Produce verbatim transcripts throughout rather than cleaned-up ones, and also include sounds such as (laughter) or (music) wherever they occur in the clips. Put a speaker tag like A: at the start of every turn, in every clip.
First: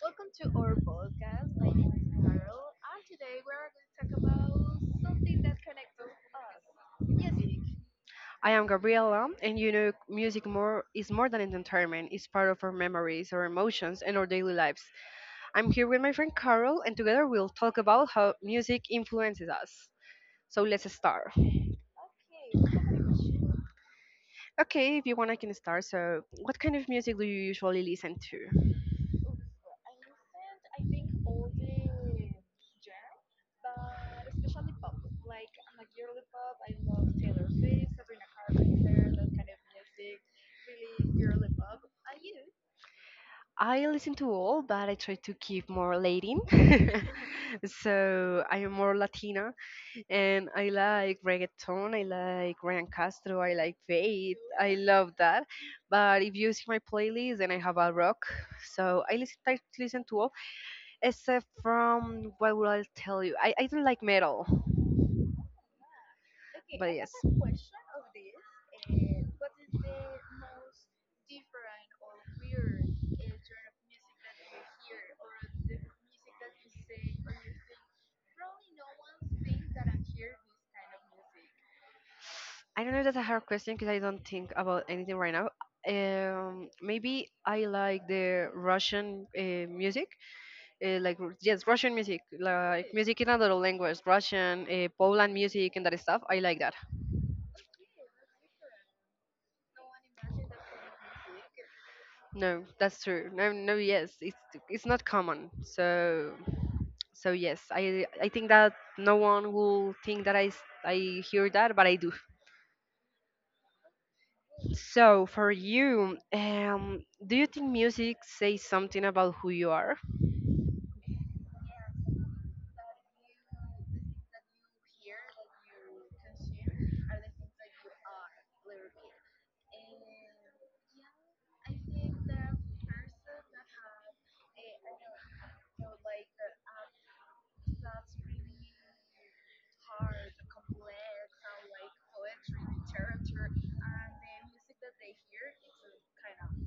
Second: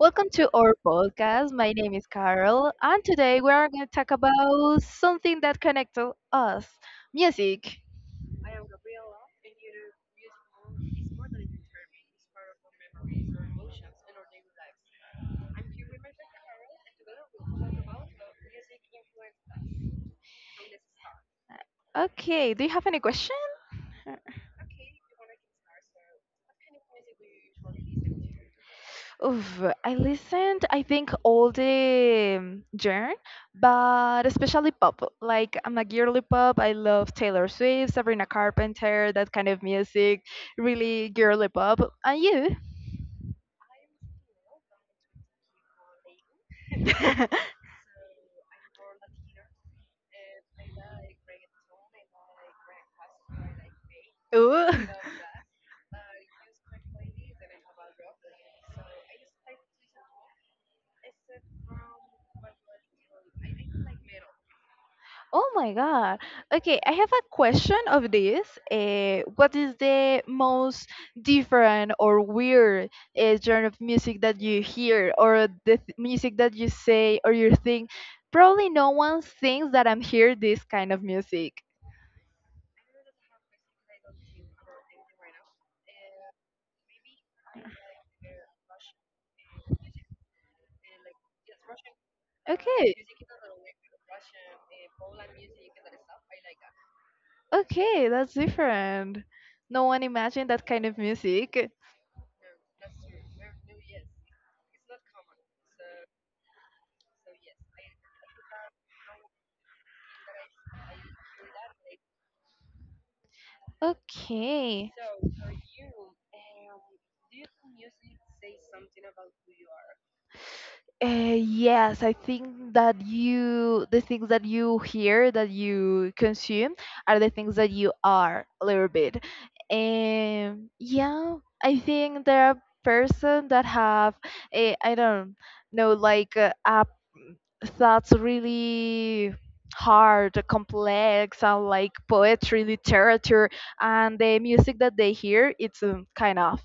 A: Welcome to our podcast. My name is Carol, and today we are going to talk about something that connects us music.
B: I am Gabriela, and you know, music more is more than entertainment. It's part of our memories, our emotions, and our daily lives. I'm here with my friend Carol, and together we'll talk about how music influences us. So let's start.
A: Okay, do you have any question?
B: Okay, if you want, I can start. So, what kind of music do you usually listen to?
A: Oof, I listened, I think, all the um, genre, but especially pop. Like, I'm a girly pop. I love Taylor Swift, Sabrina Carpenter, that kind of music. Really girly pop. And you?
B: I listen to all, but I try to keep more Latin. (laughs)
A: (laughs)
B: So I am more Latina, and I like reggaeton, I like Ryan Castro, I like Faith,
A: Ooh.
B: I love that. But if you see my playlist, then I have a rock, so I listen, I listen to all, except from what will I tell you? I, I don't like metal,
A: Oh my God. Okay, I
B: but yes.
A: have a question of this. Uh, what is the most different or weird uh, genre of music that you hear, or the th- music that you say, or you think? Probably no one thinks that I'm hear this kind of music.
B: I don't know if that's a hard question because I don't think about anything right now. Um, maybe I like the Russian uh, music. Uh, like r- yes, Russian music, like
A: Okay,
B: music in another language, Russian, uh, Poland music, and that stuff, I like that.
A: okay, that's different. No one imagined that kind of music.
B: No, that's true. No, no, yes, it's it's not common. So so yes, i i think that no one will think that i s- I hear that, but I do.
A: Okay.
B: So for you, um do you think music says something about who you are?
A: Uh, yes, I think that you, the things that you hear, that you consume, are the things that you are a little bit. And yeah, I think there are person that have, a, I don't know, like uh, uh, thoughts really hard, complex, and like poetry, literature, and the music that they hear, it's um, kind of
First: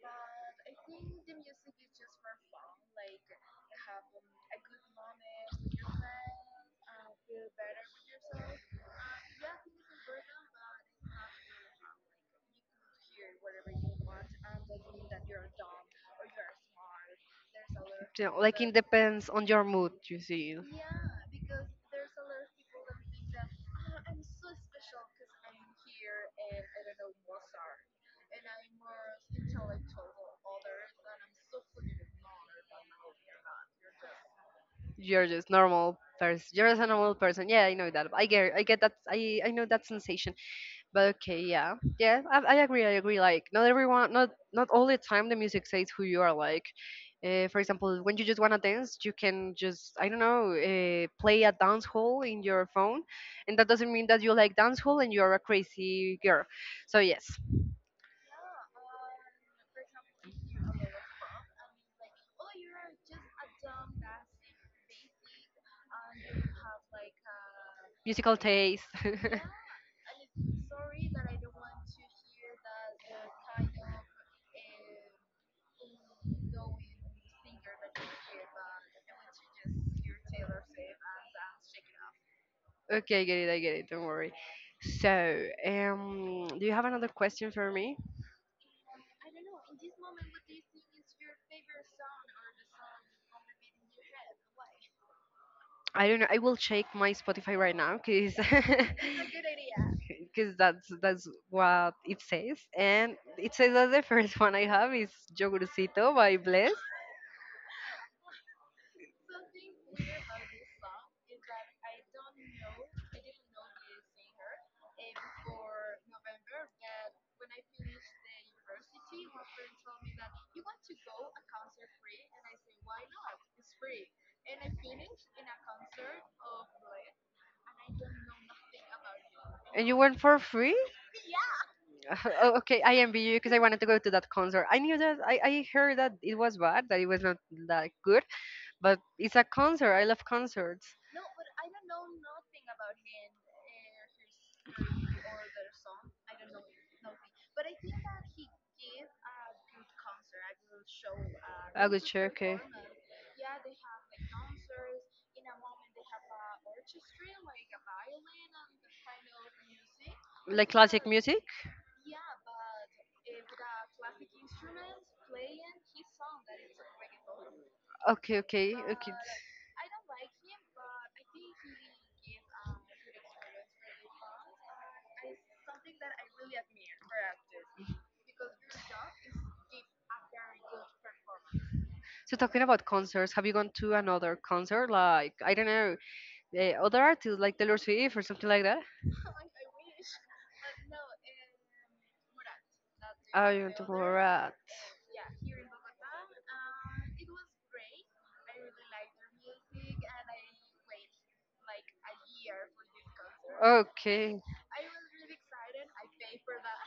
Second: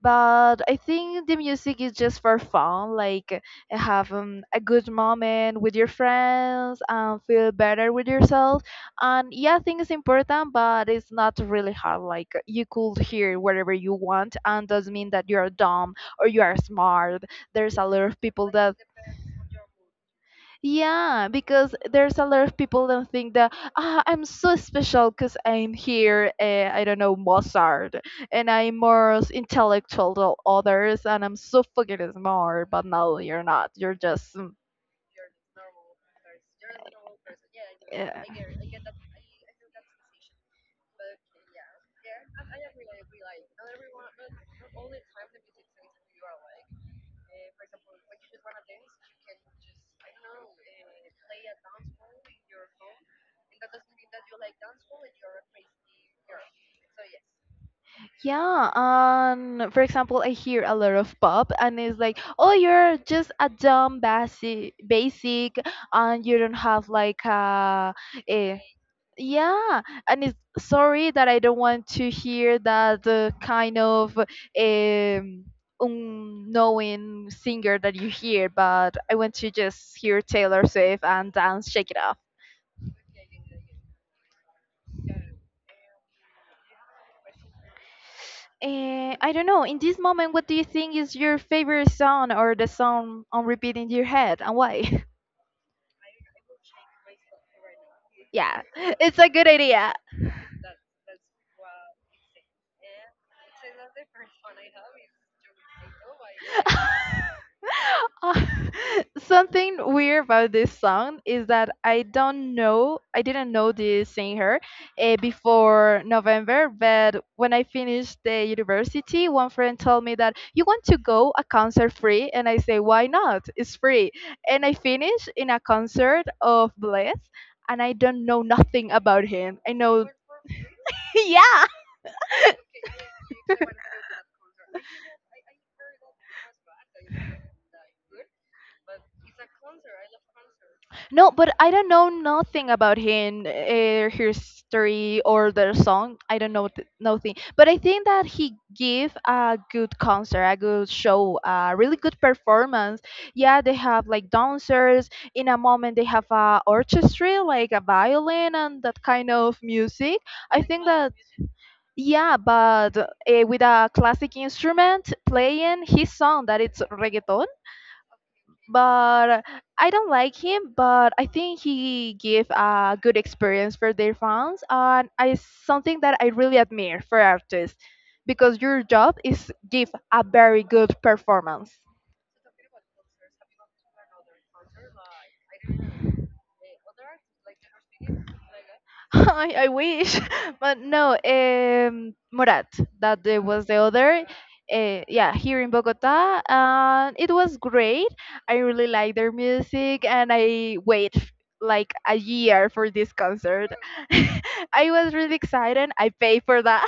A: but I think the music is just for fun, like have um, a good moment with your friends and feel better with yourself. And yeah, I think it's important, but it's not really hard. Like you could hear whatever you want, and doesn't mean that you are dumb or you are smart. There's a lot of
B: You know,
A: people
B: like it
A: that.
B: depends on your mood, you see.
A: Yeah, because there's a lot of people that think that ah, I'm so special because I'm here. Uh, I don't know Mozart, and I'm more intellectual than others, and I'm so fucking smart. But no, you're not. You're just mm,
B: You're just normal person. You're just a normal person. Yeah, I know that.
A: yeah.
B: I get, I get that. I, I know that sensation. But okay, yeah, yeah, I, I agree. I agree. Like, not everyone, not not all the time, the music says who you are. Like, uh, for example, when you just wanna dance, you can just, I don't know, uh, play a dance hall in your phone, and that doesn't mean that you like dance hall and you're a crazy girl. So yes,
A: Yeah, and for example, I hear a lot of pop, and it's like, oh, you're just a dumb basic, basic, and you don't have like a,
B: musical
A: a
B: taste. (laughs)
A: yeah, and it's sorry that I don't want to hear that uh, kind of um, unknowing singer that you hear, but I want to just hear Taylor Swift and dance, shake it off.
B: Okay, I get it. I get it. Don't worry. So, um, do you have another question for me?
A: Eh, I don't know. In this moment, what do you think is your favorite song or the song on repeat in your head, and why?
B: I don't know. I will check my Spotify right now
A: (laughs)
B: because
A: Yeah, (laughs) it's a good idea.
B: because (laughs) that's that's what it says, and it says that the first one I have is Yogurcito by Bless,
A: Uh, (laughs) something weird about this song is that I don't know, I didn't know the singer uh, before November, but when I finished the university, one friend told me that you want to go a concert free, and I say why not? It's free, and I finished in a concert of Bless, and I don't know nothing about him. I
B: and you
A: know.
B: went for free.
A: (laughs) Yeah.
B: (laughs) Oh, okay, I envy you because I wanted to go to that concert. I knew that I, I heard that it was bad, that it was not that good, but it's a concert. I love concerts.
A: No, but I don't know nothing about him, uh, history or their song. I don't know th- nothing. But I think that he give a good concert, a good show, a
B: I
A: really
B: would.
A: good
B: Okay.
A: performance. Yeah, they have like dancers. In a moment, they have a orchestra, like a violin and that kind of music. I
B: Like
A: think
B: classic
A: that
B: music?
A: yeah, but uh, with a classic instrument playing his song that it's reggaeton
B: Okay, okay, okay.
A: but I don't like him. But I think he gave a good experience for their fans, and it's something that I really admire for artists because your job is give a very good performance.
B: So talking about concerts, have you gone to another concert? Like I don't know, the other artists like Taylor Swift or something like that.
A: (laughs) I, I wish, (laughs) but no. Um, Morat, that the-
B: Oh, you
A: was the
B: went to
A: other.
B: Borat.
A: Uh, yeah, here in Bogota, and it was great. I really like their music, and I wait f- like a year for this concert. (laughs)
B: Okay,
A: I was really excited. I paid for that,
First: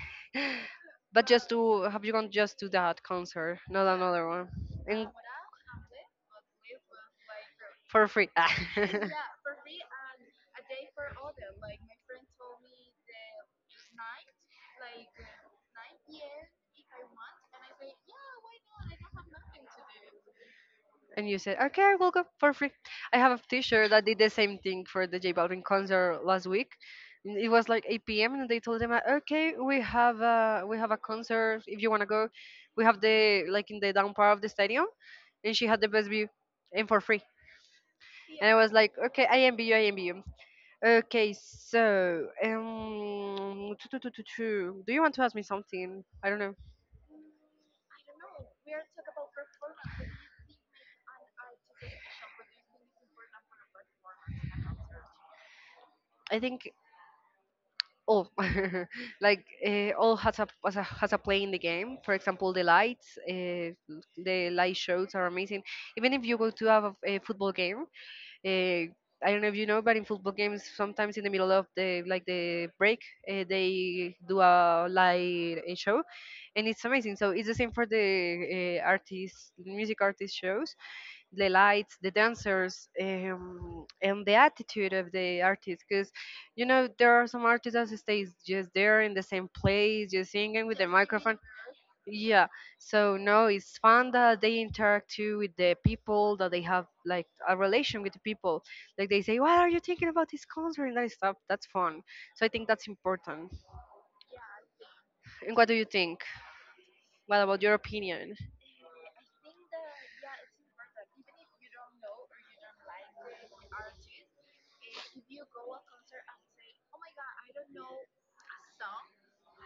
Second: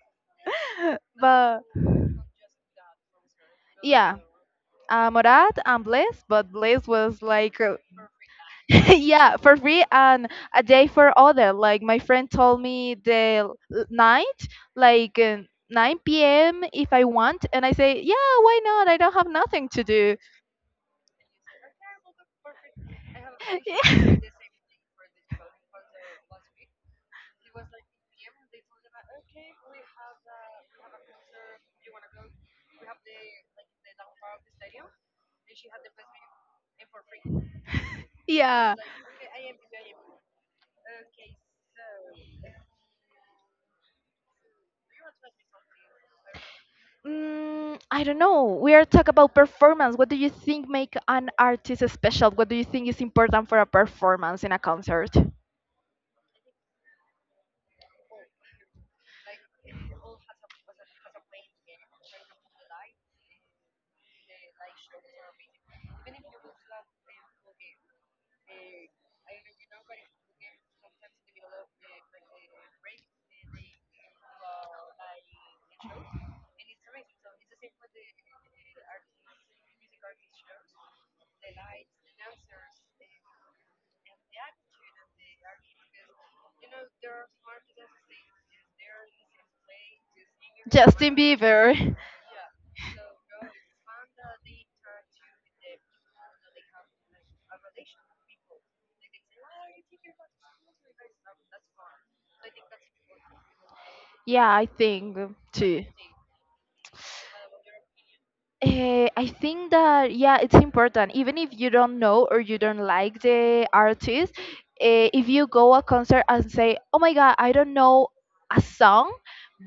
B: (gasps) (laughs)
A: (laughs)
B: but just
A: but
B: to have you gone just to that concert, not
A: yeah.
B: another one, and
A: Uh, Morat and Blaze, but Blaze was like uh,
B: for free. (laughs)
A: (laughs) yeah, for free and a day for other. Like my friend told me the l- night, like uh, nine p m if I want, and I say, yeah, why not? I don't have nothing to do.
B: And you said, okay, we'll go for free. I have a t-shirt that did the
A: (laughs)
B: same thing for the J Balvin concert last week. N- It was like eight p m and they told them, uh, okay, we have a, we have a concert. If you want to go, we have the, like in the down part of the stadium. And she had the best view and for free. And I was
A: Yeah.
B: like, okay, I envy you, I envy you. Okay, so, um, (tsk) do you want to ask me something? I don't know.
A: Mm, I don't know. We are talking about performance. What do you think make an artist special? What do you think is important for a performance in a concert?
B: I think all (laughs) like uh, all has a, has a has a play in the game. For example, the lights, uh, the light shows are amazing, even if you go to have a, a football game. uh, I don't know if you know, but in football games sometimes in the middle of the like the break, uh, they do a light uh, show, and it's amazing. So it's the same for the uh, artist, music artist shows: the lights, the dancers, um, and the attitude of the artist. Because you know there are some artists that stays just there in the same place, just singing with the
A: Justin
B: microphone.
A: Bieber.
B: Yeah, so no, it's fun that they interact too with the people, that they have like a relation with the people. Like they say, "What are you thinking about this concert?" and that stuff. That's fun. So I think that's important.
A: Yeah, I think
B: And what do
A: too.
B: you think? What about your opinion?
A: Eh, I think that yeah, it's important. Even if you don't know or you don't like the artist, eh, if you go a concert and say, "Oh my God, I don't know a song,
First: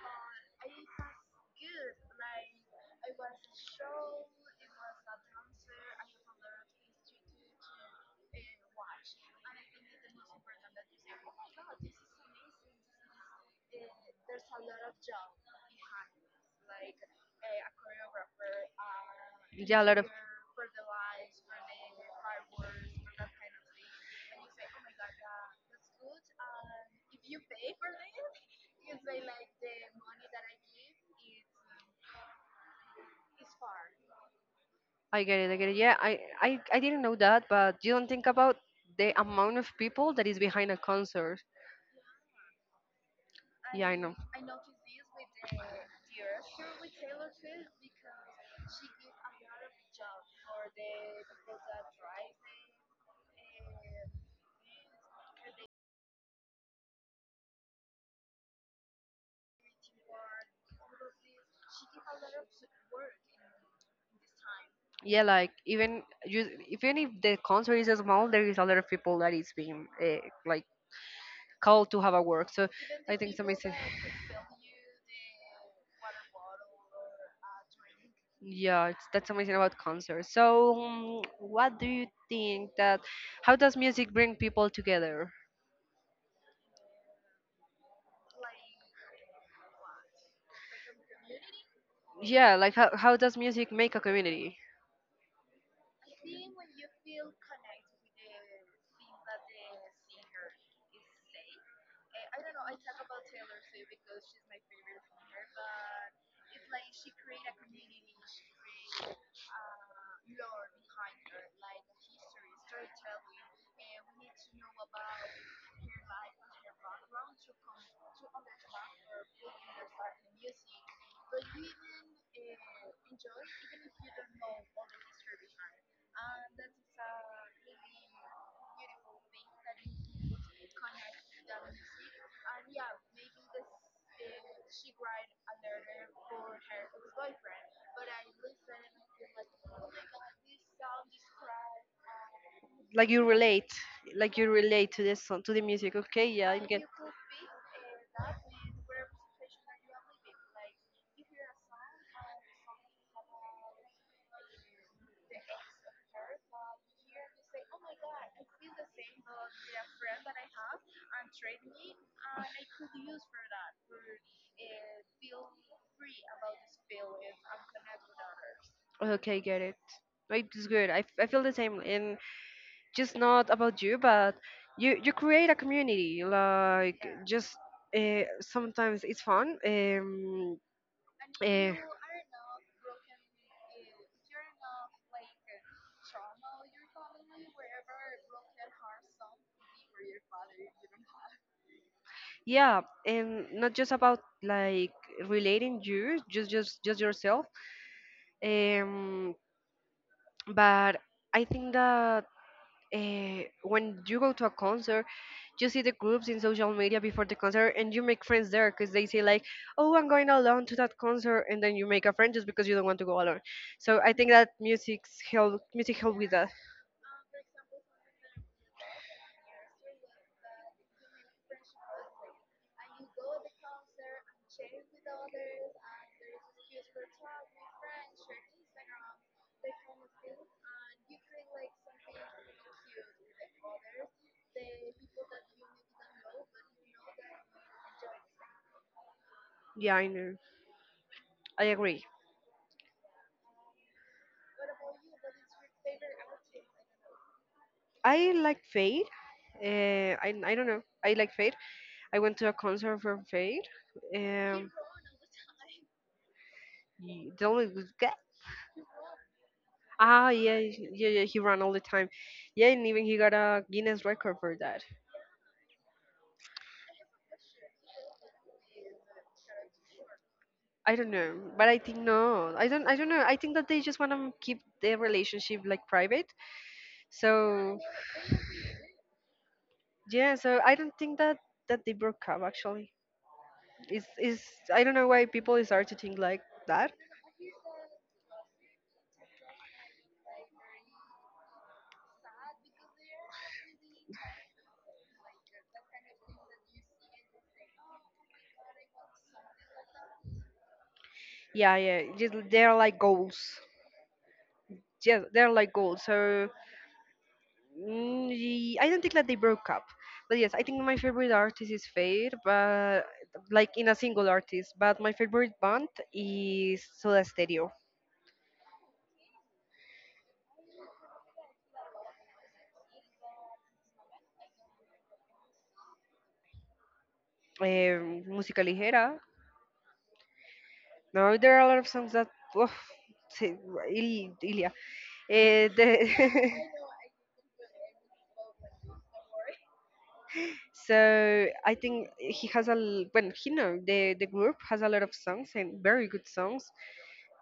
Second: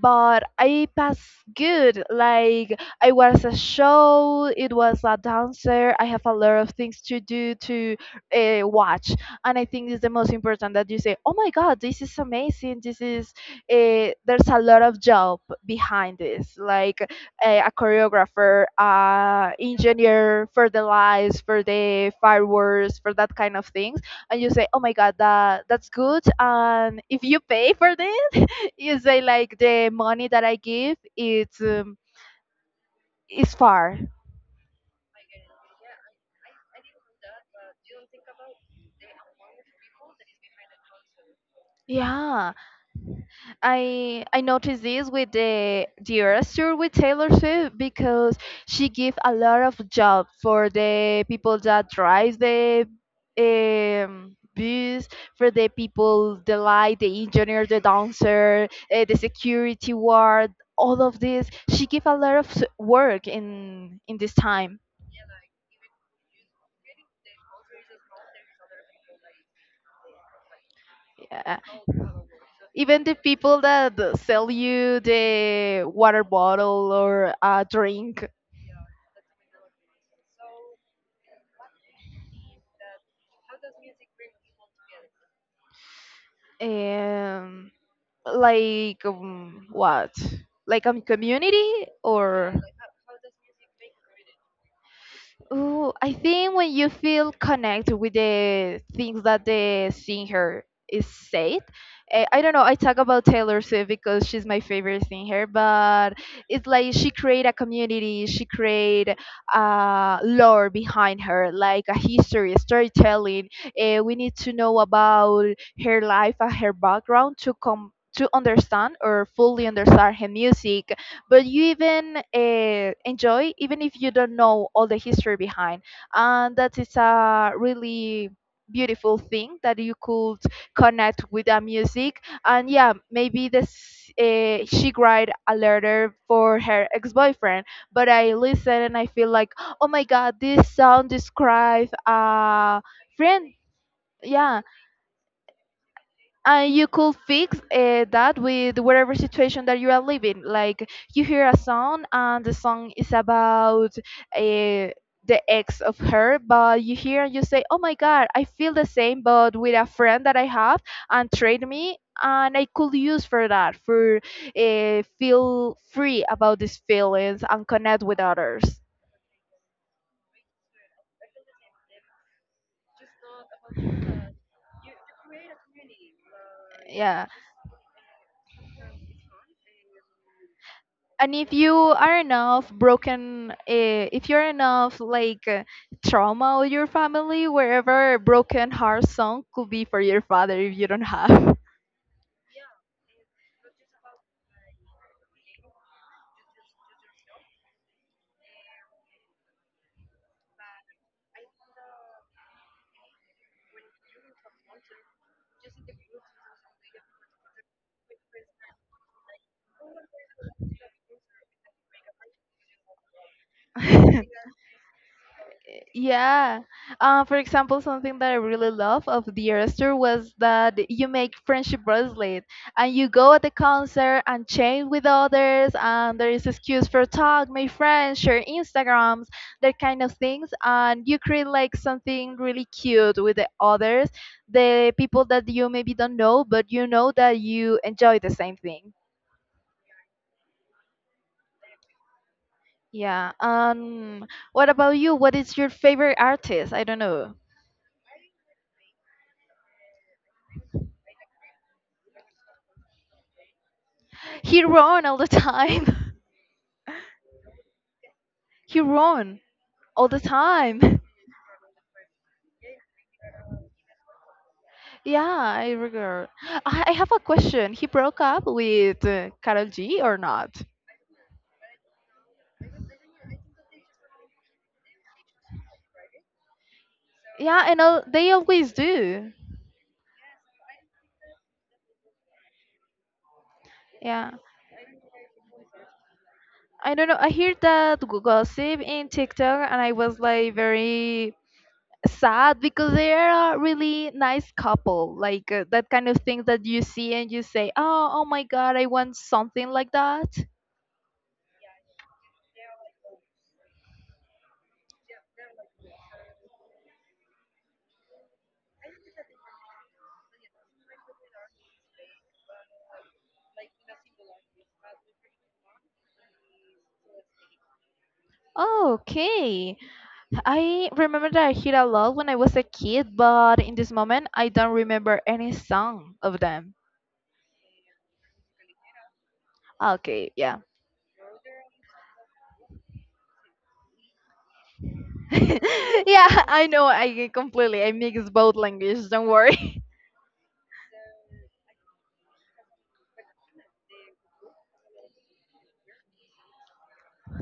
A: but I pass good. Like I was a show, it was a dancer. I have a lot of things to do to uh, watch, and I think it's the most important that you say, "Oh my God, this is amazing. This is uh, there's a lot of job behind this. Like a, a choreographer, uh,
B: Yeah, a lot of.
A: engineer for the lights, for the fireworks, for that kind of things, and you say, "Oh my God, that that's good." And if you pay for this, (laughs) you say like the money that I give, it's um, is far.
B: I get it. I get it. Yeah, I, I, I didn't know that, but you don't think about the amount of people that is behind a concert.
A: Yeah.
B: Yeah, I know.
A: I I noticed this with the the Eras tour with Taylor Swift because she give a lot of job for the people that drive the um, bus, for the people, the light, the engineer, the dancer, uh, the security guard, all of this. She give a lot of s- work in in this time.
B: Yeah, like even you, even if the concert is small, there is a lot of people that is being uh, like
A: Yeah.
B: called to have a work. So
A: Even the
B: I think it's
A: people
B: amazing.
A: that sell you the water bottle or a drink.
B: Yeah, it's, that's amazing about concerts. So, mm, what do you think that how does music bring people together?
A: Um, Like um, what? Like a community
B: Yeah,
A: or?
B: like how, how does music make a community?
A: Oh, I think when you feel connected with the things that the singer is said, eh, I don't know. I talk about Taylor Swift because she's my favorite singer, but it's like she create a community, she create a lore behind her, like a history, storytelling. Uh, we need to know about her life and her background to come to understand or fully understand her music but you even uh, enjoy even if you don't know all the history behind and that is a really beautiful thing that you could connect with the music and yeah maybe this uh, she write a letter for her ex-boyfriend but I listen and I feel like oh my god this song describes a
B: Like you
A: friend
B: relate, like you
A: yeah
B: relate to this song, to the music. Okay, yeah, I
A: and
B: get.
A: you could fix uh, that with whatever situation that you are living like you hear a song and the song is about uh, the ex of her but you hear and you say oh my god I feel the same but with a friend that I have and trade me and I could use for that for uh, feel free about these feelings and connect with others.
B: Okay, get it. Like, it's good. I, f- I feel the same, and just not about you, but you you create a community. Like
A: Yeah.
B: just uh, sometimes it's fun. Um,
A: And if you
B: Eh,
A: are enough broken uh, if you're enough like uh, trauma or your family wherever broken heart song could be for your father if you don't have
B: yeah, and not just about like relating you, just just just yourself, um but I think that uh, when you go to a concert, you see the groups in social media before the concert and you make friends there, because they say like, oh, I'm going alone to that concert, and then you make a friend just because you don't want to go alone. So I think
A: (laughs)
B: that music's help music help with that.
A: yeah. Uh, for example, something that I really love of the Esther was that you make friendship bracelet and you go at the concert and chat with others and there is excuse for talk, make friends, share Instagrams, that kind of things. And you create like something really cute with the others, the people that you maybe don't know, but you know that you enjoy the same thing.
B: Yeah, I know. I agree.
A: Yeah. Um, what about you? What is your favorite artist? I don't know.
B: I like fade Uh, I I don't know. I like Fade. I went to a concert from Fade.
A: He
B: Um,
A: run all the time. (laughs)
B: y- the only guy.
A: He run all the
B: Ah, yeah, he-
A: time.
B: yeah, yeah. He ran all the time. Yeah, and even he got a Guinness record for that.
A: (laughs) Yeah, I regret. I, I have a question. He broke up with uh, Karol G or not?
B: I don't know, but I think no. I don't. I don't know. I think that they just want to keep their relationship like private.
A: Yeah,
B: So
A: and al- they always do.
B: yeah. So I don't think that that they broke up actually. It's
A: Yeah.
B: is. I don't know why people start to think like that.
A: I don't know. I hear that gossip in TikTok, and I was like very sad because they are a really nice couple. Like uh, that kind of thing that you see and you say, "Oh, oh my God, I want something like that."
B: Yeah, yeah. Just they're like goals. Yeah, they're like goals. So mm, ye- I don't think that they broke up, but yes, I think my favorite artist is Fade, but like in a single artist. But my favorite band is Soda Stereo,
A: Oh, okay. I remember that I hear a lot when I was a kid, but in this moment I don't remember any song of them.
B: um, Música Ligera.
A: Ah, okay, yeah.
B: Now there are a lot of songs that, oh, Ilya.
A: (laughs)
B: Eh, the-
A: Yeah, I know
B: (laughs)
A: I completely I mix both languages, don't worry. (laughs)
B: so I think he has a l- well, he know, the the group has a lot of songs and very good songs.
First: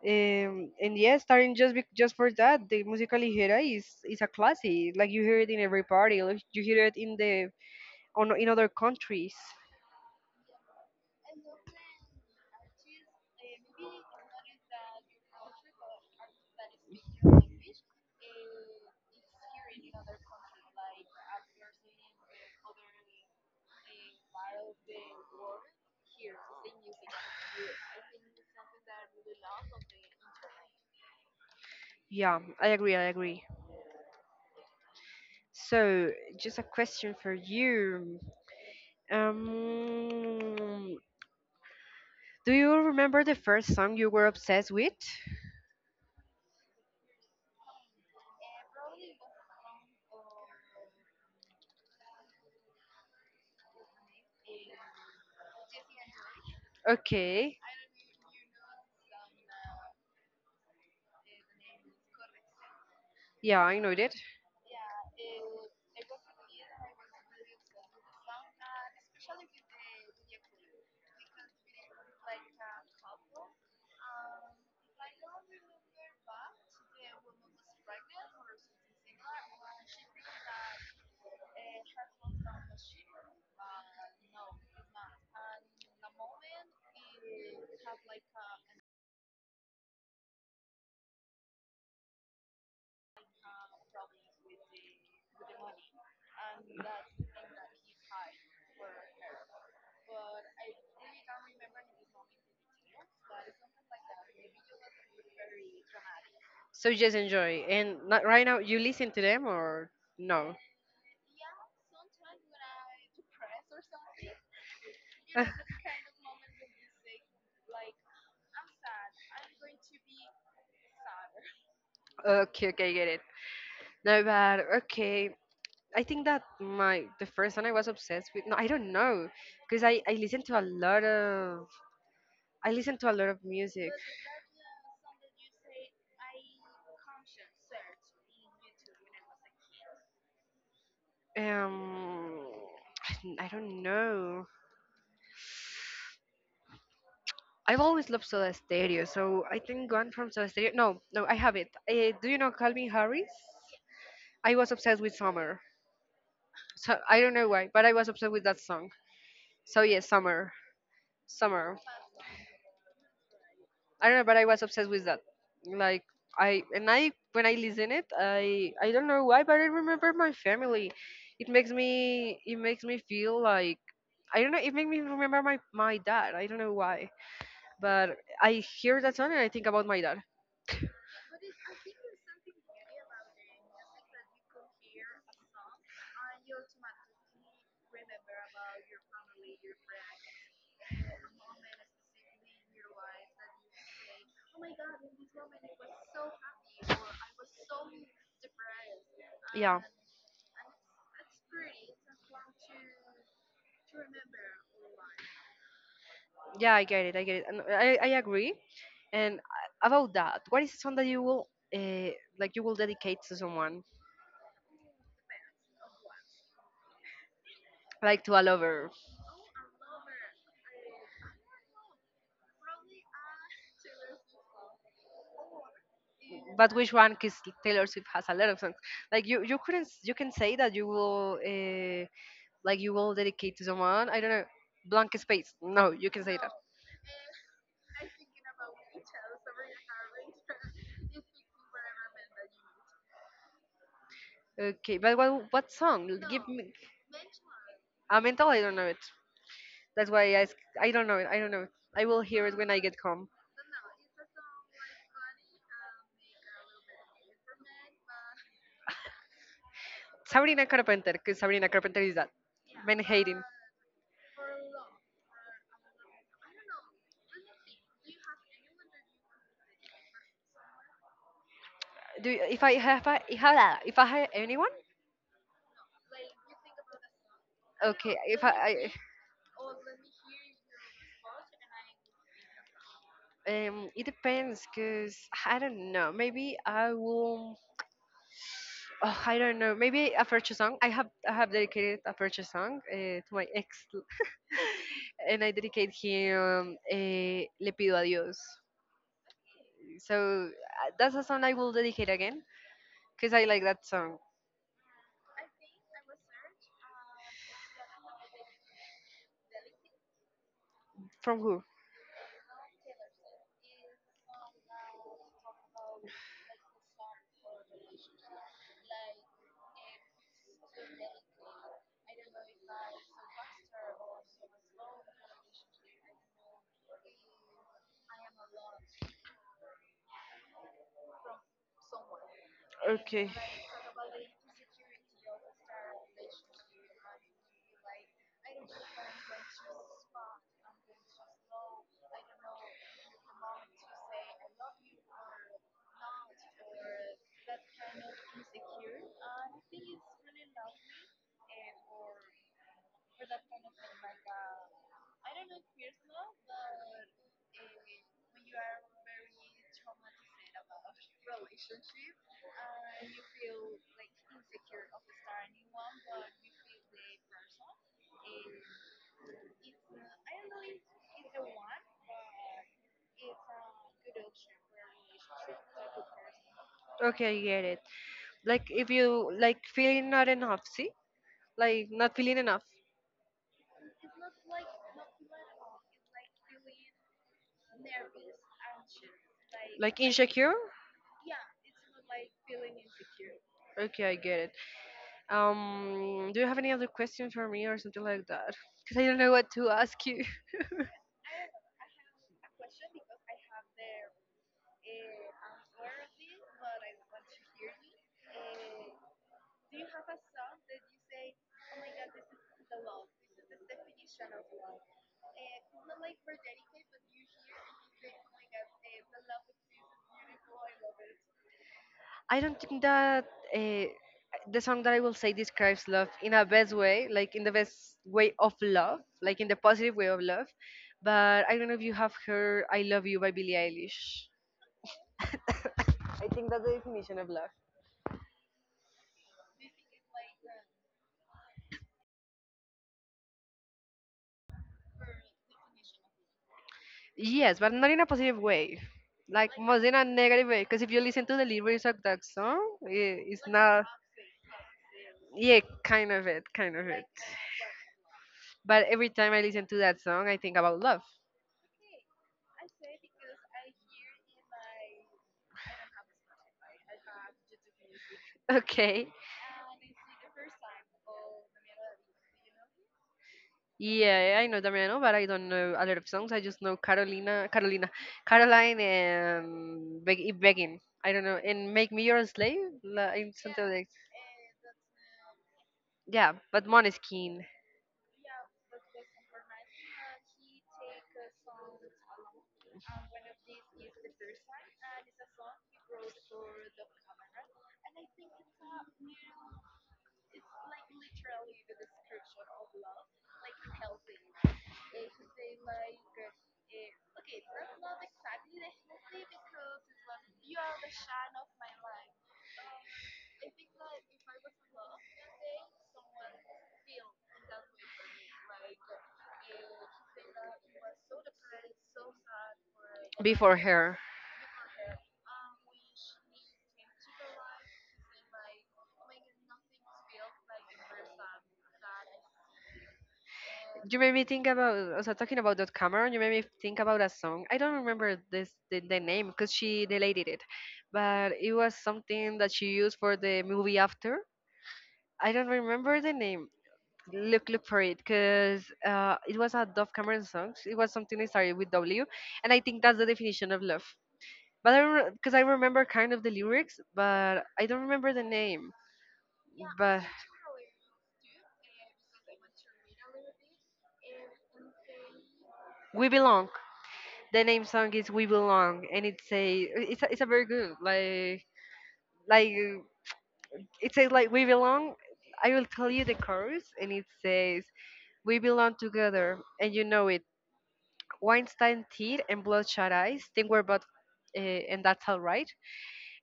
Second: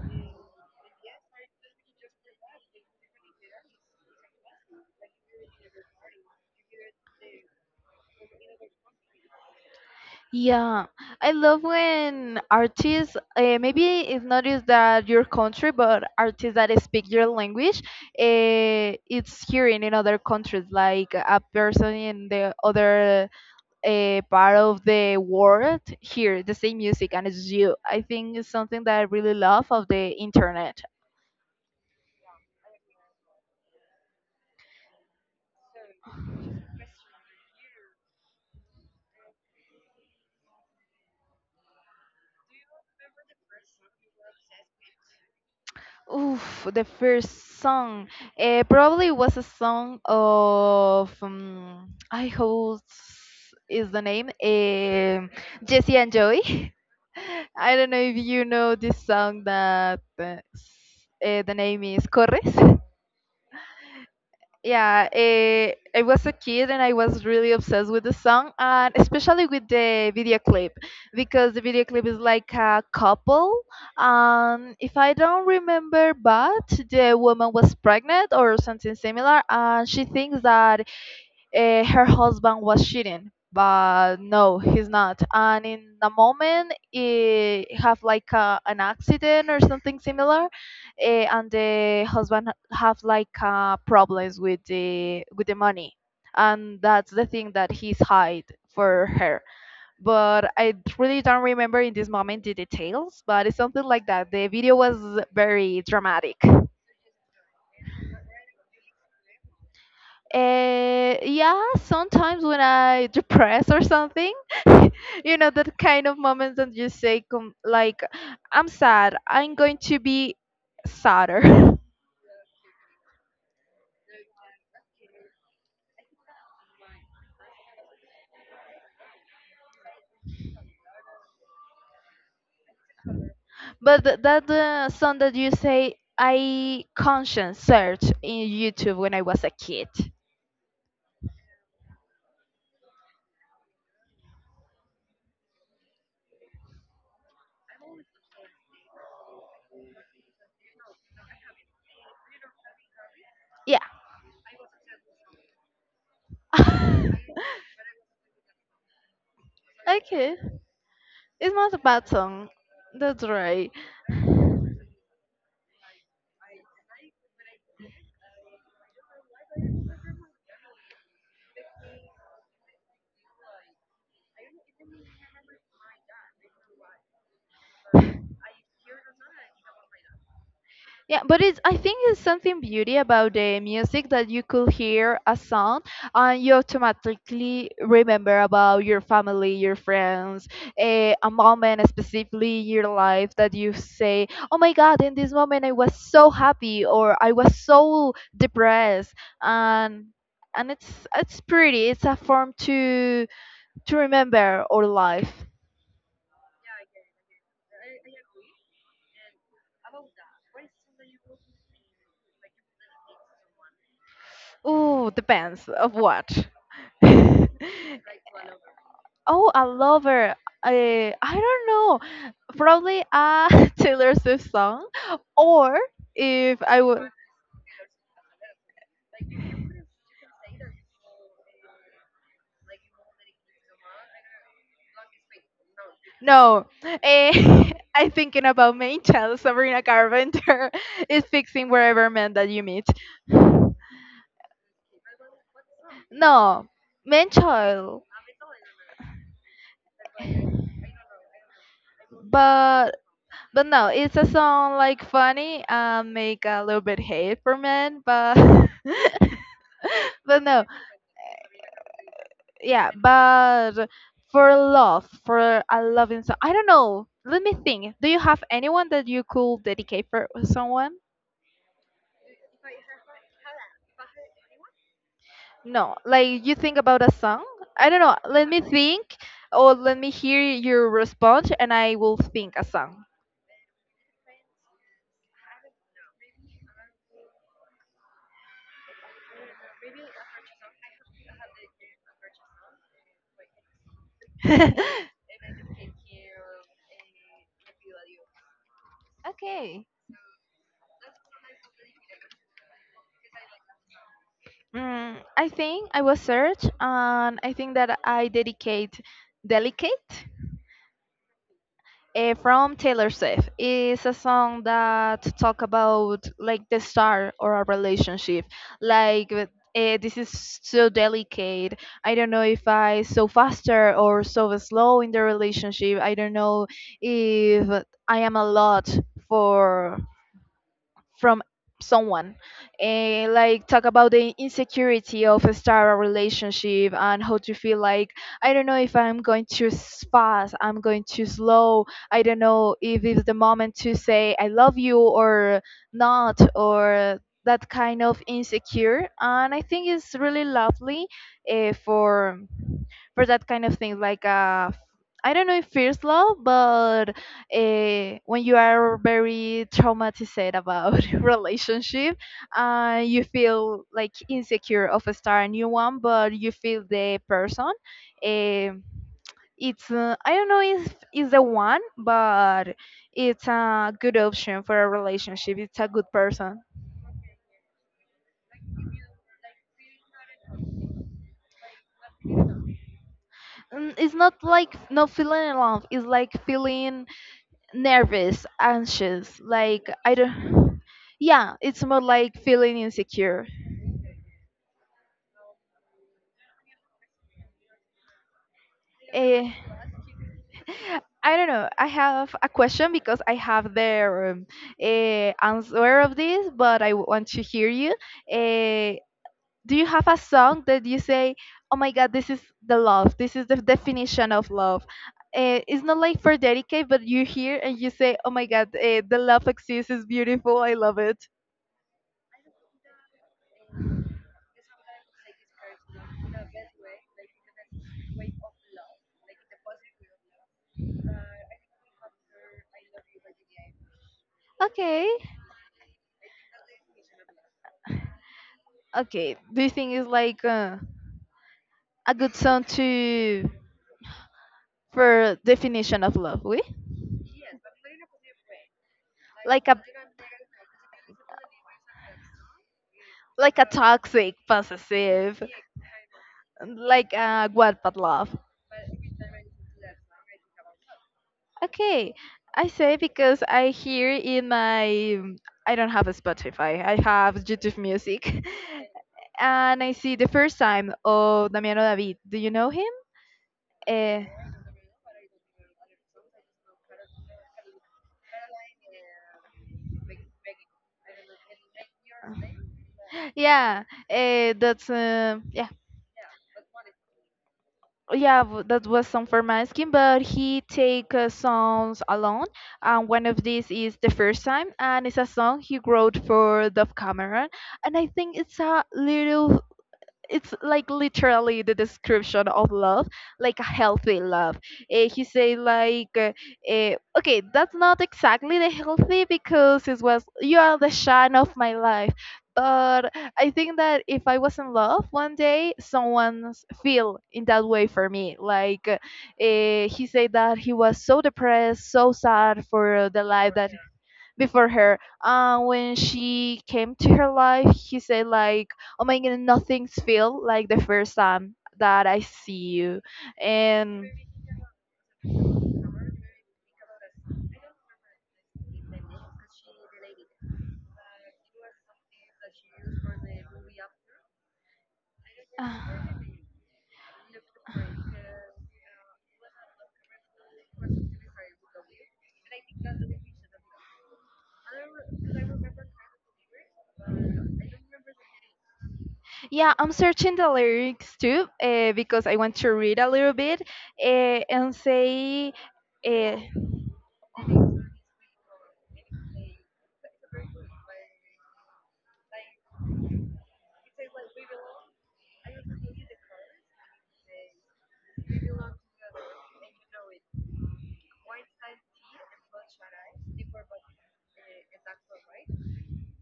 B: Um, and yeah, starting just bec just for that, the música ligera is is a classic. Like you hear it in every party, like you hear it in the on in other countries.
A: Yeah, I love when artists, uh, maybe it's not just that your country, but artists that speak your language, uh, it's hearing in other countries, like a person in the other a part of the world hear the same music and it's you. I think it's something that I really love of the internet.
B: Yeah, I agree. I agree. So, just a question for you. Um, do you remember the first song you were obsessed with?
A: Oof, the first song. Uh, probably was a song of um, I hope s- is the name um Jesse and Joey.
B: Okay.
A: (laughs) I don't know if you know this song that uh, s- eh, the name is Corres.
B: Yeah, I know that.
A: Yeah, eh, I was a kid and I was really obsessed with the song, and especially with the video clip, because the video clip is like a couple. Um, if I don't remember, but the woman was pregnant or something similar, and she thinks that uh, her husband was cheating, but no, he's not, and in the moment he have like a, an accident or something similar. Uh, and the husband have like uh, problems with the with the money, and that's the thing that he's hide for her. But I really don't remember in this moment the details, but it's something like that. The video was very dramatic.
B: So just enjoy. And not, right now, you listen to them or no?
A: Uh, yeah, sometimes when I depressed or something, (laughs) you know, that kind of
B: (laughs)
A: moments that you say, com like, I'm sad, I'm going to be sadder. (laughs)
B: Okay, okay, get it. No, but okay. I think that my the first one I was obsessed with. No, I don't know, because I I listen to a lot of I listen to a lot of music.
A: But th- that uh, song that you say, I conscience search in YouTube when I was a kid.
B: Um, (sighs) I don't know. I've always loved Soda Stereo, so I think gone from Soda Stereo. No, no, I have it. Uh, do you know Calvin Harris?
A: Yeah.
B: I was obsessed with Summer. So I don't
A: (laughs)
B: know why, but I was obsessed with that song. So yeah,
A: Okay.
B: Summer,
A: It's not a
B: Summer.
A: bad song. That's right.
B: I don't know, but I was obsessed with that. Like I and I when I listen it, I I don't know why, but I remember my family. It makes me it makes me feel like I don't know. It makes me remember my my dad. I don't know why, but I hear that song and I think about my dad.
A: Yeah, but it's, I think it's something beauty about the music, that you could hear a song and you automatically remember about your family, your friends, a, a moment specifically in your life that you say, "Oh my God, in this moment I was so happy or I was so depressed,"
B: Yeah,
A: and and it's it's pretty. It's a form to to remember our life.
B: yeah, I get it. I get it. And I I agree. And uh, about that, what is the song that you will uh, like you will dedicate to someone?
A: Ooh, depends of what. (laughs)
B: Like to all over.
A: Oh, a lover. Her. I, I don't know. Probably a (laughs) Taylor Swift song, or if
B: But
A: I
B: which
A: would,
B: one? Because Taylor Swift has a lot of songs. Like you, you couldn't, s- you can say that you will, uh, like you will dedicate to someone. I don't know, blank space. No, you can say that.
A: no. Eh, (laughs) I'm thinking about main child Sabrina Carpenter. (laughs) Is fixing wherever man that you meet. (sighs)
B: Okay, but what, what song? L- Give
A: No,
B: me
A: main child.
B: a mental. I don't know it. That's why I, ask- I don't know it. I don't know it. I will hear it when I get
A: but
B: home.
A: but no, it's a song like funny and make a little bit hate for men, but (laughs) but no,
B: Sabrina Carpenter, because Sabrina Carpenter is that.
A: yeah,
B: Men hating.
A: but for love, for a loving song, I don't know. Let me think. Do you have anyone that you could dedicate for someone?
B: Do you, if I have, I, if I if I have anyone?
A: No, like you think about a song. I don't know.
B: Okay, if
A: Let
B: I,
A: me
B: I
A: think, or let me hear your response, and I will think a song.
B: Um, it depends, cause I don't know. Maybe I will. Oh, I don't know. Maybe a future song. I have I have dedicated a future song uh, to my ex,
A: (laughs)
B: (laughs) and I dedicate him uh, "Le pido a Dios."
A: Okay.
B: So uh, that's a song I will dedicate again, cause I like that song.
A: Mm, I think I will search, and I think that I dedicate delicate.
B: From who?
A: Uh, from Taylor Swift. It's a song that talk about like the start or a relationship. Like uh, this is so delicate. I don't know if I so faster or so slow in the relationship. I don't know if I am a lot for from someone,
B: Okay.
A: and like talk about the insecurity of a star relationship and how to feel like, I don't know if I'm going too fast, I'm going too slow, I don't know if it's the moment to say I love you or not, or that kind of insecure, and I think it's really lovely uh, for for that kind of thing. Like a, I don't know if first love, but uh, when you are very traumatized about (laughs) relationship, uh, you feel like insecure of a start a new one, but you feel the person. Um it's, uh, I don't know if it's the one, but it's a good option for a relationship. It's a good person.
B: Okay, I get it. Like if you like feeling not enough, see? Like not feeling enough.
A: Mm, it's not like not feeling in love. It's like feeling nervous, anxious. Like
B: Like
A: I
B: insecure?
A: don't. Yeah, it's more like feeling insecure.
B: Okay, I get it. Um, do you have any other question for me or something like that? Because I don't know what
A: Eh,
B: to ask you.
A: (laughs) I don't know. I have a question because I have the um, eh, answer of this, but I want to hear you. Eh, do you have a song that you say, "Oh my God, this is the love. This is the definition of love." Uh, it's not like for dedicate, but you hear and you say, "Oh my God, uh, the love exists. Is beautiful. I love it."
B: (laughs) I don't think that uh, the song that I will say describes love in a best way, like in the best way of love, like in the positive way of love. But I don't know if you have heard "I Love You" by Billie Eilish.
A: Okay.
B: I think that's the definition of love.
A: Okay, do you think it's like uh, a good song to for definition of love? We,
B: Yes, but not in a positive way. Like
A: like
B: more
A: a,
B: in a negative way, because if you listen to the lyrics of that song, i- it's
A: like a
B: not.
A: toxic, possessive,
B: Yeah, kind of it, kind of it.
A: like a what but love.
B: But every time I listen to that song, I think about love. (laughs)
A: Okay, I say because I hear in my, I don't have a Spotify. I have YouTube Music,
B: Okay.
A: (laughs) and I see the first time of Damiano David. Do you know him? Eh,
B: Yeah, I know Damiano, but I don't know a lot of songs. I just know Carolina, Carolina, Caroline, and Beg- Begin. I don't know. And Make Me Your Slave la- in something
A: yeah,
B: like,
A: uh, that's uh, yeah.
B: yeah, but Måneskin.
A: Yeah, w- that was some for masking, but he take uh, songs alone, and one of these is the first time, and it's a song he wrote for Dove Cameron, and I think it's a little, it's like literally the description of love, like a healthy love. Eh, he say like, uh, eh, okay, that's not exactly the healthy because it was you are the shine of my life. But I think that if I was in love one day, someone feel in that way for me. Like uh, eh, he said that he was so depressed, so sad for the life
B: Before
A: that
B: her.
A: before her. Uh, when she came to her life, he said like, "Oh my God, nothing's feel like the first time that I see you,"
B: You
A: and.
B: made me think about also talking about that Cameron. You made me think about a song. I don't remember this the, the name because she deleted it, but it was something that she used for the movie After. I don't
A: (sighs) uh,
B: remember the name. Look, look for it because uh, it was a Dove Cameron song. It was something that started with W, and I think that's the definition of love. But I, because I remember kind of the lyrics, but I don't remember the name.
A: Yeah, I'm
B: But
A: searching the lyrics too uh, because I want to read a little bit uh, and say,
B: we belong. The name song is "We Belong," and it's a it's a, it's a very good, like like it says like we belong. I will tell you the chorus, and it says we belong together and you know it, weinstein teeth and bloodshot eyes, think we're both uh, and that's all right,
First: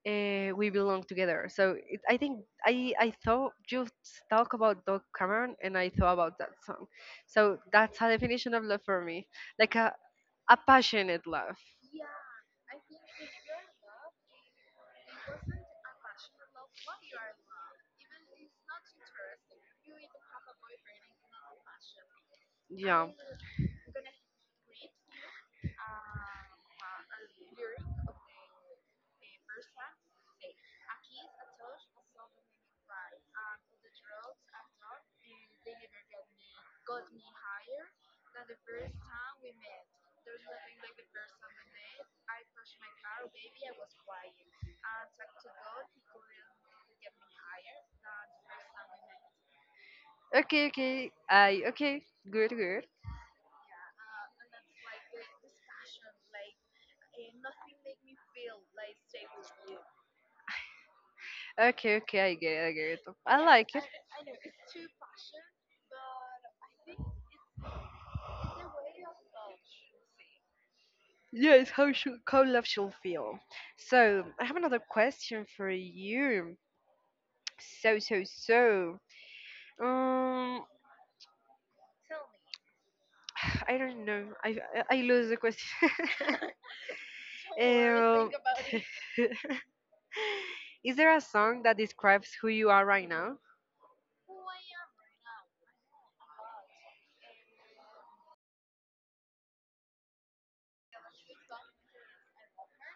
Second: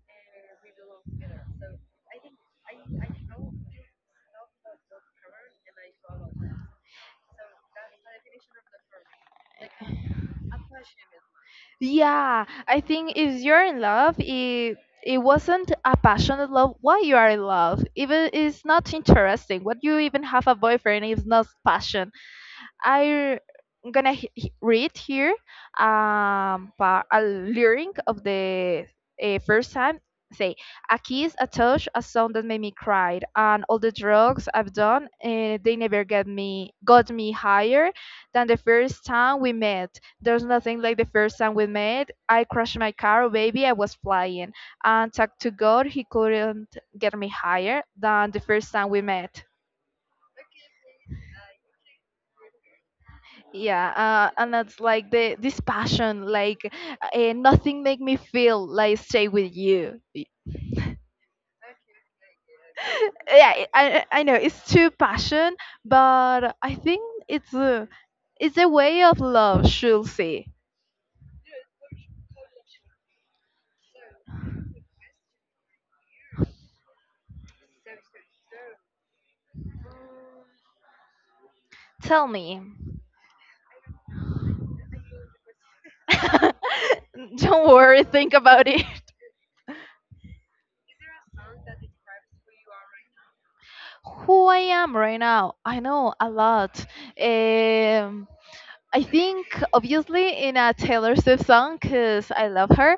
B: uh, we belong together. So it, I think i i thought you talk about Doug Cameron, and I thought about that song. So that's a definition of love for me, like a, a
A: uh,
B: passionate love.
A: yeah, I think if you're in love, it it wasn't a passionate love. Why you are in love? Even it's not interesting. What you even have a boyfriend is not passion.
B: Yeah.
A: I'm gonna he- he- read here um, pa- a lyric of the uh, first time. Say, a kiss, a touch, a song that made me cry, and all the drugs I've done, uh, they never get me got me higher than the first time we met. There's nothing like the first time we met. I crashed my car, baby, I was flying, and talk to God, he couldn't get me higher than the first time we met.
B: Okay okay i okay Good, good.
A: Yeah, uh, and that's like the this passion, like uh, nothing make me feel like stay with you. Y-
B: Okay, okay, I get it, I get it. I
A: yeah, i
B: like it.
A: i I know it's too passion, but I think it's a, it's a way of love should see.
B: Yes, how should, how love should feel. So I have another question for you. So so so. Um,
A: Tell me.
B: (sighs) I don't know. I I I lose the question. (laughs)
A: (laughs) Don't worry,
B: Um,
A: think about it.
B: (laughs) is there a song that describes who you are right now?
A: (laughs) Who I am right now, I know a lot. um I think obviously in a Taylor Swift song because I love her,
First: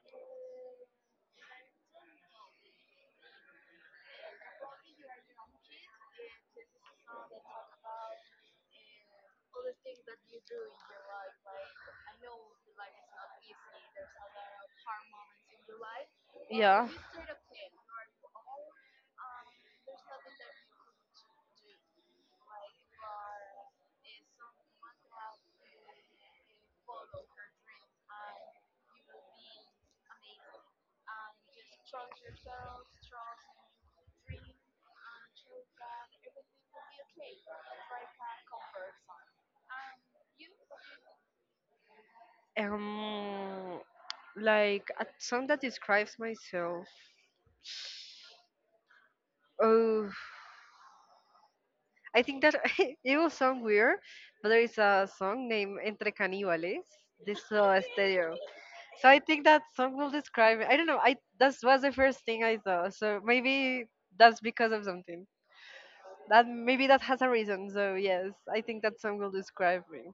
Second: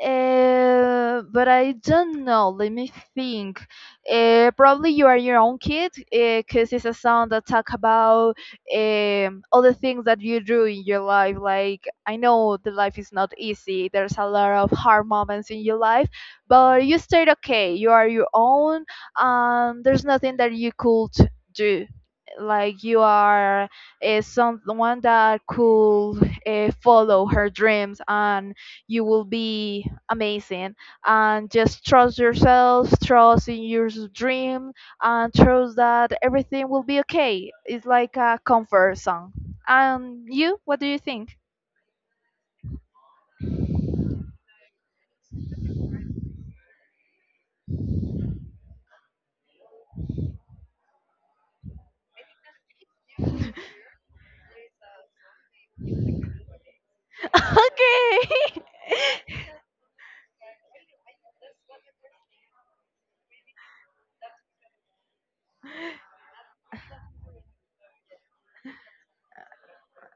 A: uh, but I don't know. Let me think. Uh, probably you are your own kid, because it's a song that talk about um, all the things that you do in your life. Like I know the life is not easy. There's a lot of hard moments in your life, but
B: Yeah.
A: you stayed okay. You are your own, and there's nothing that you could do. Like you are is someone that could uh, follow her dreams and you will be amazing, and just trust yourself, trust in your dream, and trust that everything will be okay. It's like a comfort song. And you, what do you think?
B: Um, like a song that describes myself. Oh, I think that (laughs) it will
A: (laughs)
B: sound weird, but there is a song named Entre Caníbales. This uh, (laughs) stereo.
A: Okay.
B: So I think that song will describe me. I don't know. I, that was the first thing I thought. So maybe that's because of something.
A: (laughs)
B: That maybe that has a reason. So yes, I think that song will describe me.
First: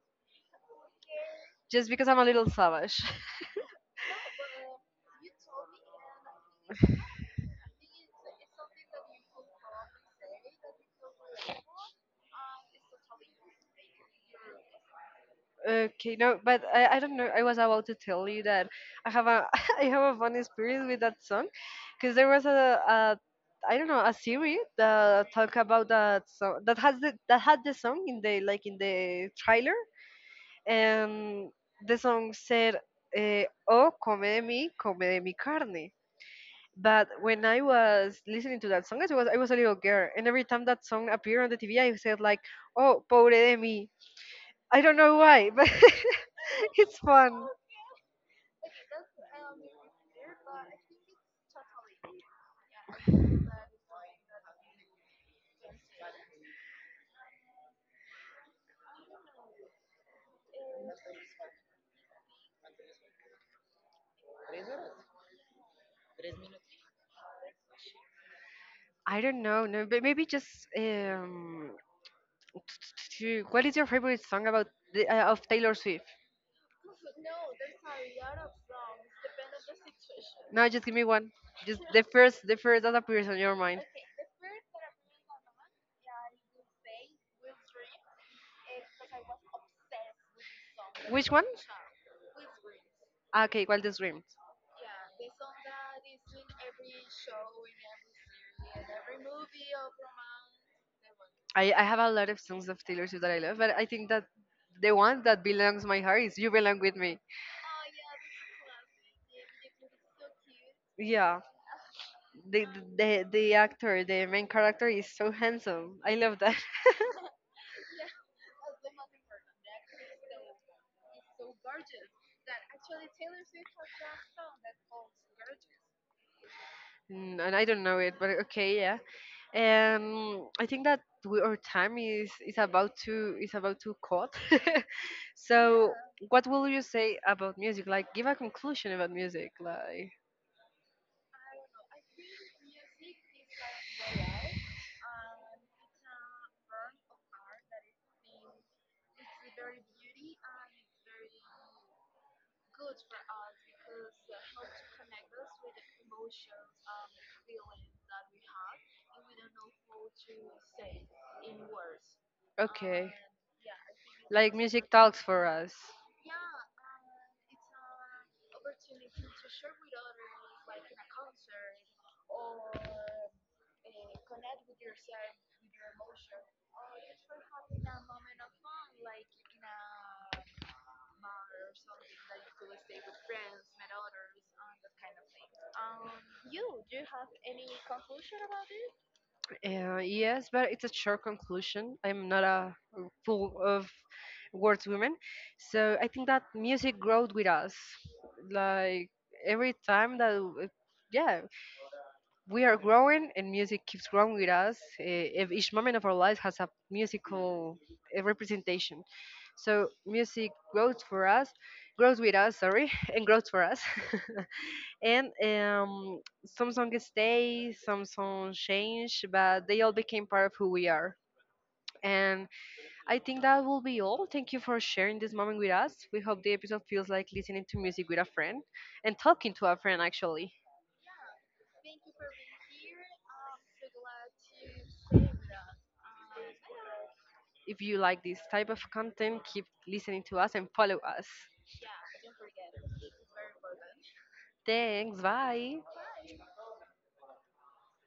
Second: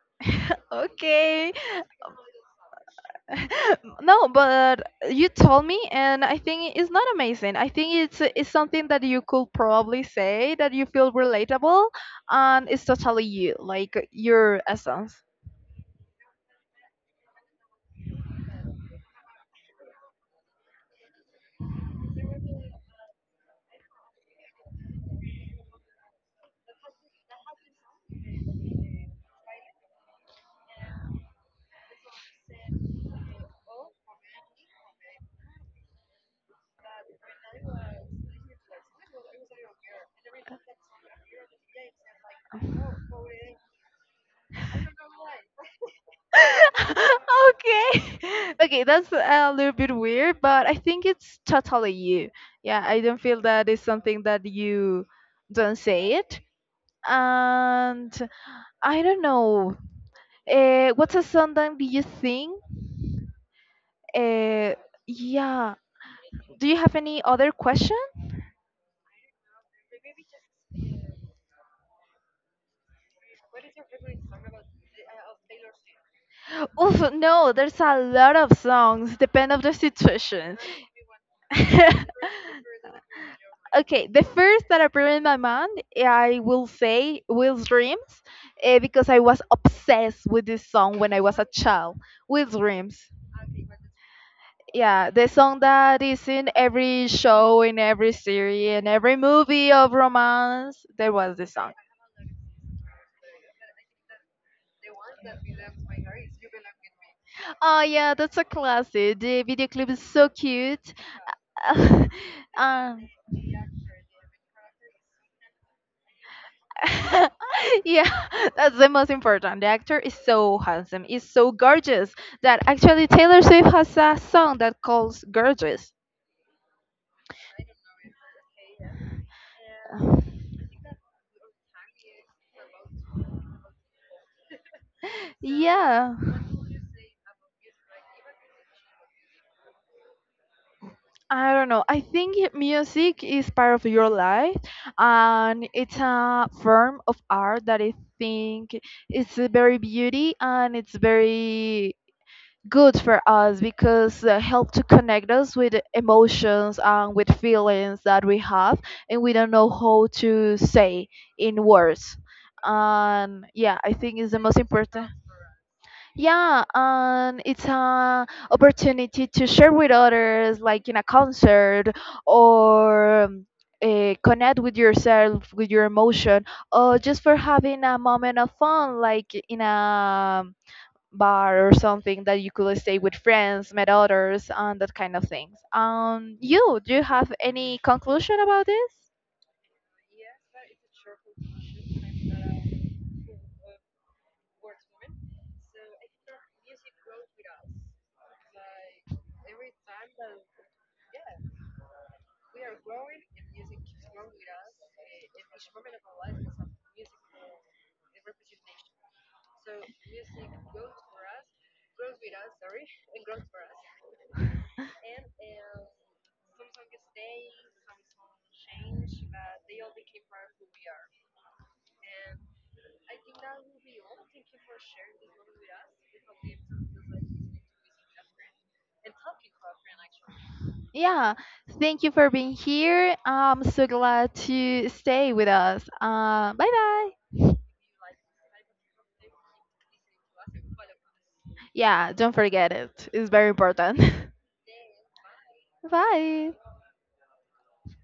A: Okay.
B: Just because I'm a little savage.
A: (laughs) No, but you told me, and I think it's not amazing. I think it's it's something that you could probably say that you feel relatable, and it's totally you, like your essence.
B: (laughs) Okay, no, but I, I don't know. I was about to tell you that I have a (laughs) I have a fun experience with that song, because there was a, a, I don't know, a series that talk about that song that has the, that had the song in the, like in the trailer, and the song said, uh, "Oh, come de mi, come de mi carne." But when I was listening to that song, I was I was a little girl, and every time that song appeared on the T V, I said like, "Oh, pobre de mi." I don't know why, but (laughs)
A: (laughs)
B: it's fun.
A: Okay, (laughs) okay, that's a little bit weird, but I think it's totally you. Yeah, I don't feel that it's something that you don't say it, and I don't know. Uh, what's a song that you think? Uh, yeah, do you have any other question?
B: I don't know, no, but maybe just um, (tsk) what is your favorite song about the, uh, of Taylor Swift?
A: Oof, no, there's a lot of songs, depend of the situation.
B: No, just give me one. Just
A: (laughs)
B: the first, the first that appears on your mind.
A: Okay, the first that appeared in my mind, I will say Will's Dreams, eh, because I was obsessed with this song when I
B: Which
A: was
B: one?
A: a child. Will's Dreams.
B: Ah, okay, Wildest Dream.
A: Yeah, the song that is in every show, in every series, in every movie of romance, there was this
B: I,
A: song.
B: I have a lot of songs of Taylor Swift that I love, but I think that the one that belongs my heart is "You Belong with Me."
A: Oh yeah, that's a classic. The video clip is so cute.
B: Yeah,
A: (laughs)
B: the
A: Um,
B: the the actor, the main character is so handsome. I love that.
A: (laughs) yeah, (laughs) that's the most important. The actor is so handsome, is so gorgeous, that actually Taylor Swift has a song that calls gorgeous.
B: (laughs) Mm, and I don't know it, but okay, yeah. um I think that we, our time is is about to is about to cut. (laughs) So
A: Yeah,
B: what will you say about music, like give a conclusion about music, like,
A: I don't know. I think music is part of your life, and it's a form of art that I think it's very beauty, and it's very good for us because uh, help to connect us with emotions and with feelings that we have and we don't know how to say in words.
B: okay,
A: And yeah, I think it's the
B: like
A: most
B: music
A: important.
B: talks for us.
A: Yeah, and it's an opportunity to share with others, like in a concert, or uh, connect with yourself with your emotion, or just for having a moment of fun, like in a bar or something that you could stay with friends, met others, and that kind of things. Um, you, do you have any conclusion about this?
B: Uh, yes, but it's a short conclusion. I'm not a full of words woman. So I think that music growed with us, like every time that w- yeah, we are growing, and music keeps growing with us. Eh, ev- each moment of our lives has a musical eh, representation. So music grows for us, grows with us, sorry, (laughs) and grows for us. (laughs) And um, some songs stay, some songs change, but they all became part of who we are. And I think that will be all. Thank you for sharing this moment with us. We hope the episode feels like listening to music with a friend, and talking to a friend actually.
A: Yeah, thank you for being here. I'm so glad to stay with us. Uh, bye bye.
B: If you like this type of content, keep listening to us and follow us.
A: Yeah, don't forget it. It's very important.
B: Thanks, bye.
A: (laughs) Bye.